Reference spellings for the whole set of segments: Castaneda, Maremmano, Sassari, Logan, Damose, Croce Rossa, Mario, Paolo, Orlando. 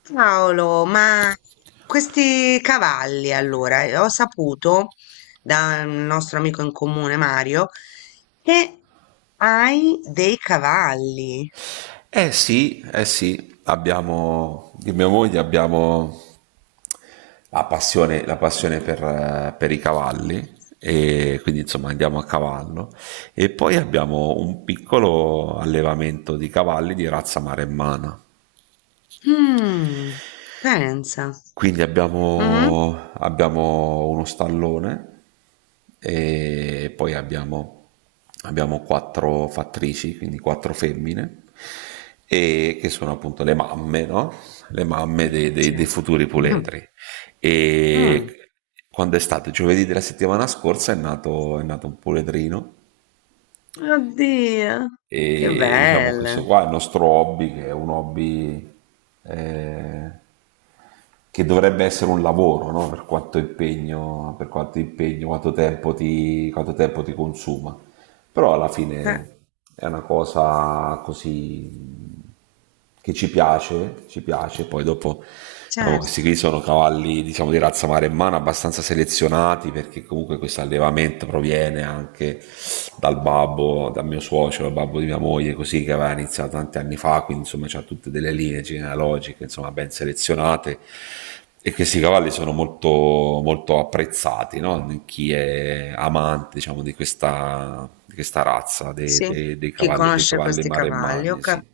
Paolo, ma questi cavalli allora, ho saputo da un nostro amico in comune, Mario, che hai dei cavalli. Sì, eh sì, abbiamo, di mia moglie abbiamo la passione per i cavalli e quindi insomma andiamo a cavallo e poi abbiamo un piccolo allevamento di cavalli di razza maremmana. Mm, pensa. Quindi Mhm. abbiamo uno stallone e poi abbiamo quattro fattrici, quindi quattro femmine, e che sono appunto le mamme, no? Le mamme dei, dei- Cioè, dei futuri mhm, puledri. mm, E quando è stato giovedì della settimana scorsa è nato un puledrino Oddio, che e diciamo bello. questo qua è il nostro hobby, che è un hobby eh, che dovrebbe essere un lavoro, no? Per quanto impegno, quanto tempo ti consuma. Però alla Eh, fine è una cosa così che ci piace, poi dopo diciamo, questi certo, qui sono cavalli diciamo, di razza maremmana abbastanza selezionati perché comunque questo allevamento proviene anche dal babbo, dal mio suocero, dal babbo di mia moglie, così che aveva iniziato tanti anni fa, quindi insomma c'ha tutte delle linee genealogiche insomma, ben selezionate e questi cavalli sono molto, molto apprezzati, no? Chi è amante diciamo, di questa razza dei, sì. dei- dei Chi cavalli, dei conosce cavalli questi cavalli? Maremmani. Sì.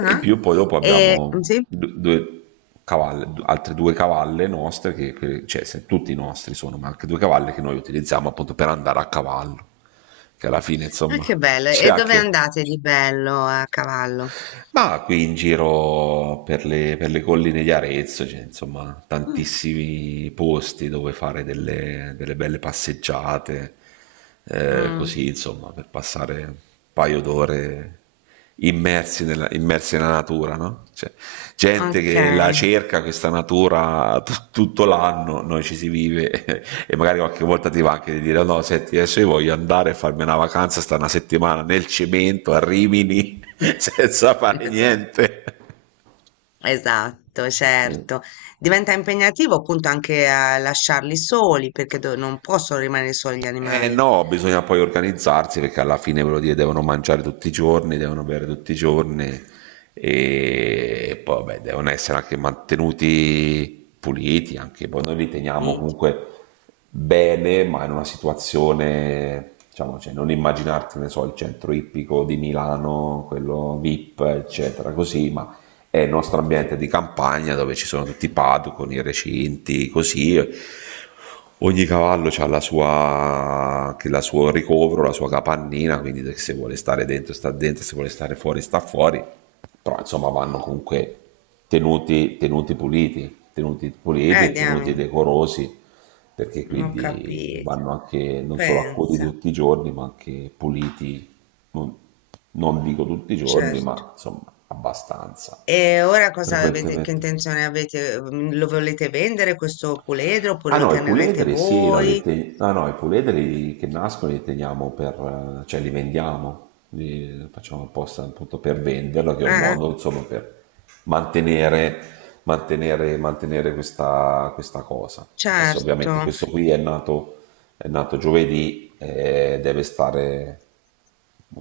E in ah. più poi dopo E, abbiamo sì? due cavalle, altre due cavalle nostre, cioè tutti i nostri sono, ma anche due cavalle che noi utilizziamo appunto per andare a cavallo, che alla fine Ah, che insomma bello. c'è E dove anche, andate di bello a cavallo? ma qui in giro per le colline di Arezzo c'è insomma Mm. tantissimi posti dove fare delle, delle belle passeggiate, Mm, così insomma per passare un paio d'ore immersi nella natura, no? Cioè, gente ok. che la cerca questa natura t- tutto l'anno, noi ci si vive e magari qualche volta ti va anche di dire no, senti, adesso io voglio andare a farmi una vacanza, sta una settimana nel cemento a Rimini senza fare Esatto. niente. Esatto, certo. Diventa impegnativo appunto anche a lasciarli soli perché non possono rimanere soli gli Eh animali. no, bisogna poi organizzarsi perché alla fine ve lo dire, devono mangiare tutti i giorni, devono bere tutti i giorni e poi beh, devono essere anche mantenuti puliti, anche poi noi li teniamo Sì. comunque bene, ma in una situazione, diciamo, cioè, non immaginarti, ne so, il centro ippico di Milano, quello VIP, eccetera, così, ma è il nostro ambiente di campagna dove ci sono tutti i padu con i recinti, così. Ogni cavallo ha la sua, che la suo ricovero, la sua capannina, quindi se vuole stare dentro sta dentro, se vuole stare fuori sta fuori, però insomma vanno comunque tenuti, tenuti puliti e tenuti Diamine, decorosi, perché non ho quindi capito. vanno anche non solo accuditi Pensa, tutti i giorni, ma anche puliti, non, non dico tutti i giorni, certo. ma insomma abbastanza E ora cosa avete, che frequentemente. intenzione avete? Lo volete vendere questo puledro oppure Ah lo no, i tenerete puledri sì, no, voi? li te- ah, no, i puledri che nascono li teniamo per, cioè li vendiamo, li facciamo apposta appunto per Eh? venderlo, che è un Eh. modo insomma per mantenere, mantenere questa cosa. Adesso Certo, ovviamente con questo qui è nato giovedì e deve stare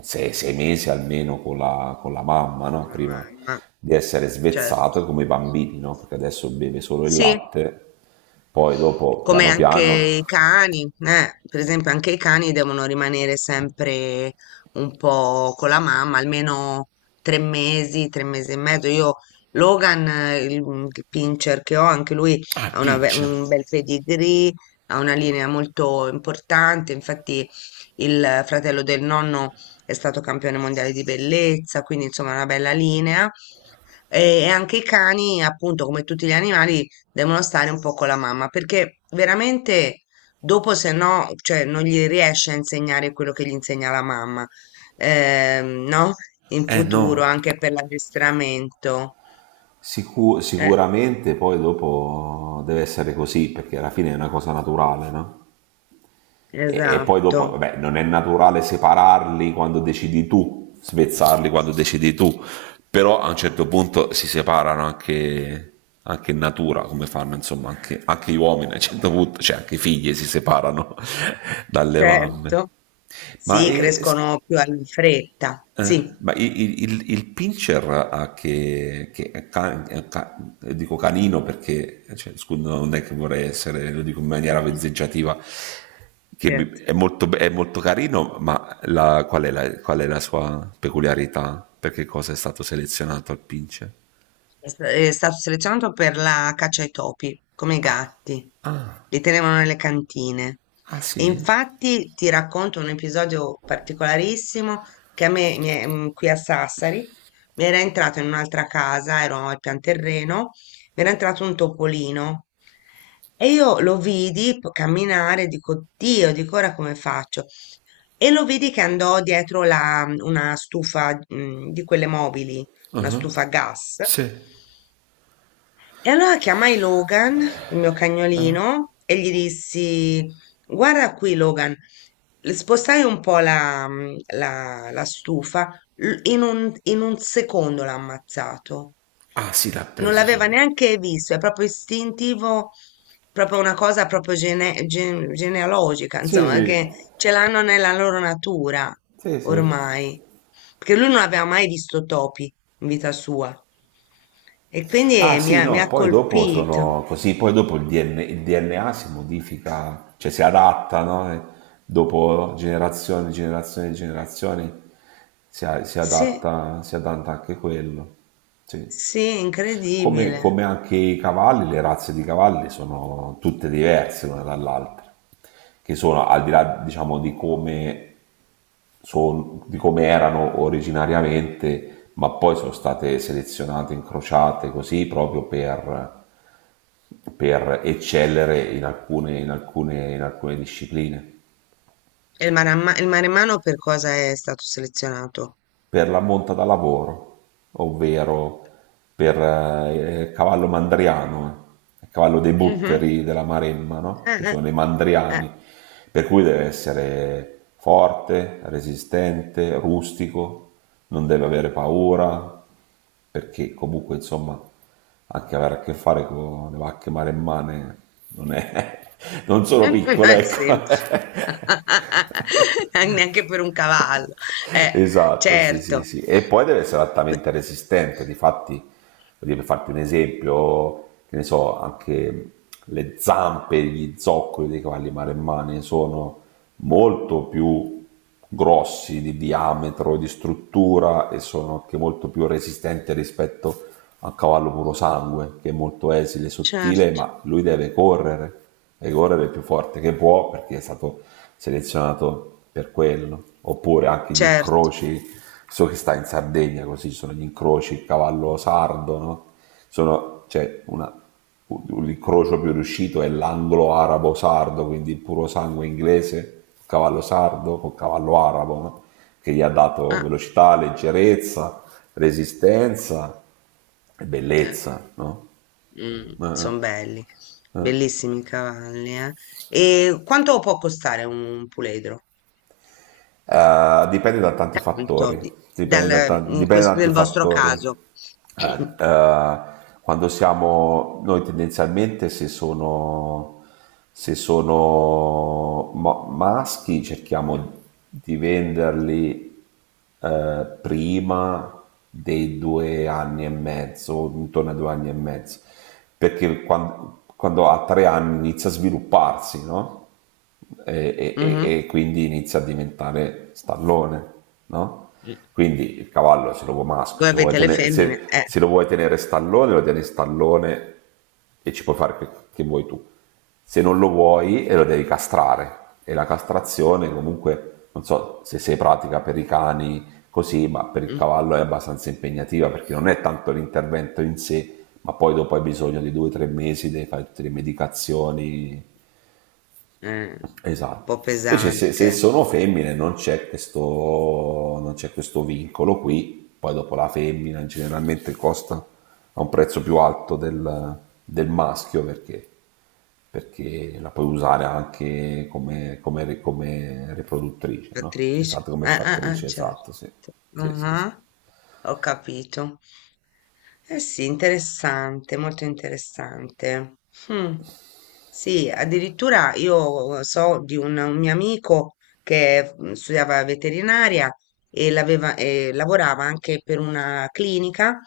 sei mesi almeno con la, mamma, no? la Prima mamma, di essere svezzato certo. come i bambini, no? Perché adesso beve solo il Sì. latte, poi dopo Come piano anche piano. i cani, per esempio anche i cani devono rimanere sempre un po' con la mamma, almeno 3 mesi, 3 mesi e mezzo. Io, Logan, il pincher che ho, anche lui Ah, ha una be- pince. un bel pedigree, ha una linea molto importante, infatti il fratello del nonno è stato campione mondiale di bellezza, quindi insomma una bella linea. E anche i cani, appunto, come tutti gli animali, devono stare un po' con la mamma perché veramente dopo se no, cioè non gli riesce a insegnare quello che gli insegna la mamma, no? In Eh futuro no. anche per l'addestramento. Sicu- Eh, sicuramente poi dopo deve essere così, perché alla fine è una cosa naturale, no? E poi dopo, esatto, vabbè, non è naturale separarli quando decidi tu, svezzarli quando decidi tu, però a un certo punto si separano anche, anche in natura, come fanno insomma anche, anche gli uomini a un certo punto, cioè anche i figli si separano dalle mamme. certo. Ma Sì, e, crescono più in fretta. eh, Sì, ma il pincher ha che dico canino perché cioè, scusa, non è che vorrei essere, lo dico in maniera vezzeggiativa, certo. è molto carino, ma qual è la sua peculiarità? Per che cosa è stato selezionato il pincher? È stato selezionato per la caccia ai topi, come i gatti. Li tenevano nelle cantine. Ah E sì? infatti ti racconto un episodio particolarissimo che a me, qui a Sassari, mi era entrato in un'altra casa, ero al pian terreno, mi era entrato un topolino. E io lo vidi camminare, dico, Dio, dico ora come faccio? E lo vidi che andò dietro una stufa, di quelle mobili, una stufa a gas. Sì. E allora chiamai Logan, il mio cagnolino, e gli dissi: Guarda qui, Logan, spostai un po' la stufa, in un secondo l'ha ammazzato. Ah sì, l'ha Non preso l'aveva subito. neanche visto, è proprio istintivo, proprio una cosa proprio genealogica, Sì, insomma, che sì, ce l'hanno nella loro natura sì, sì. ormai. Perché lui non aveva mai visto topi, in vita sua. E quindi Ah mi sì, ha, mi no, ha poi dopo colpito. sono così, poi dopo il DNA si modifica, cioè si adatta, no? E dopo generazioni, generazioni, generazioni si Sì, adatta, si adatta anche quello. Sì. sì, Come, incredibile. come anche i cavalli, le razze di cavalli sono tutte diverse l'una dall'altra, che sono al di là, diciamo, di come erano originariamente, ma poi sono state selezionate, incrociate così proprio per eccellere in alcune discipline. E il Maremmano per cosa è stato selezionato? Per la monta da lavoro, ovvero per il cavallo mandriano, il cavallo dei Mhm. butteri della Maremma, no? Eh, Che eh, sono i eh. mandriani, per cui deve essere forte, resistente, rustico, non deve avere paura, perché comunque insomma anche avere a che fare con le vacche maremmane non, è, non sono Non piccole, è semplice. ecco. Neanche per un cavallo. Eh, Esatto, sì, sì, certo, sì. E poi deve essere altamente resistente. Difatti, voglio dire, per farti un esempio, che ne so, anche le zampe, gli zoccoli dei cavalli maremmani sono molto più grossi di diametro, di struttura e sono anche molto più resistenti rispetto a cavallo puro sangue, che è molto esile, sottile, certo, ma lui deve correre il più forte che può perché è stato selezionato per quello. Oppure anche gli certo. incroci, so che sta in Sardegna così, ci sono gli incroci, il cavallo sardo, no? Sono, cioè, una, l'incrocio più riuscito è l'anglo-arabo-sardo, quindi il puro sangue inglese, cavallo sardo con cavallo arabo, no? Che gli ha dato Ah, velocità, leggerezza, resistenza, bellezza, no? Eh, eh. sono belli, Eh, bellissimi i cavalli, eh. E quanto può costare un puledro? Eh, dipende da tanti Appunto, fattori, dipende da, dal, tan- dipende da tanti nel vostro fattori. caso. Eh, eh, quando siamo noi tendenzialmente se sono maschi cerchiamo di venderli prima dei due anni e mezzo, intorno ai due anni e mezzo, perché quando, ha 3 anni inizia a svilupparsi, no? e, e- Mhm. e quindi inizia a diventare stallone, no? Quindi il cavallo se lo vuoi maschio, Voi se lo vuoi avete le tenere, femmine, se, se lo vuoi tenere stallone, lo tieni stallone e ci puoi fare che vuoi tu. Se non lo vuoi, e lo devi castrare. E la castrazione comunque, non so se sei pratica per i cani così, ma per il mm, cavallo è abbastanza impegnativa perché non è tanto l'intervento in sé, ma poi dopo hai bisogno di 2 o 3 mesi, devi fare tutte le medicazioni. eh, un Esatto. po' Invece se, se pesante. sono femmine non c'è, questo, non c'è questo vincolo qui, poi dopo la femmina generalmente costa a un prezzo più alto del, del maschio perché, perché la puoi usare anche come, come- come riproduttrice, no? Attrice? Esatto, come fattrice, Certo. esatto, sì. Sì, sì, sì. Ah, ho capito. Eh sì, interessante, molto interessante. Hmm. Sì, addirittura io so di un mio amico che studiava veterinaria e, e lavorava anche per una clinica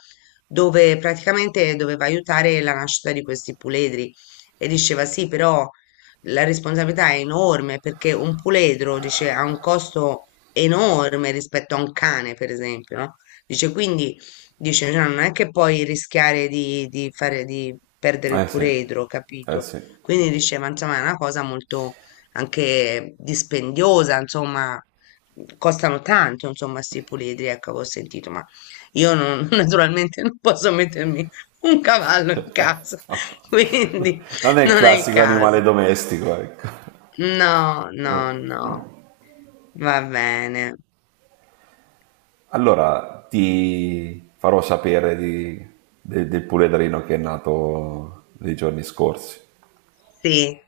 dove praticamente doveva aiutare la nascita di questi puledri e diceva sì, però la responsabilità è enorme perché un puledro, dice, ha un costo enorme rispetto a un cane, per esempio, no? Dice, quindi, dice, "no, non è che puoi rischiare di fare, di perdere il Eh sì, puledro, eh capito? sì. Quindi diceva, insomma, è una cosa molto anche dispendiosa, insomma, costano tanto, insomma, sti puledri, ecco, avevo sentito, ma io non, naturalmente non posso mettermi un cavallo in casa, quindi Non è il non è il classico animale caso. domestico, ecco. No, no, no. Va bene. Allora ti farò sapere di- de- del puledrino che è nato nei giorni scorsi. Sì.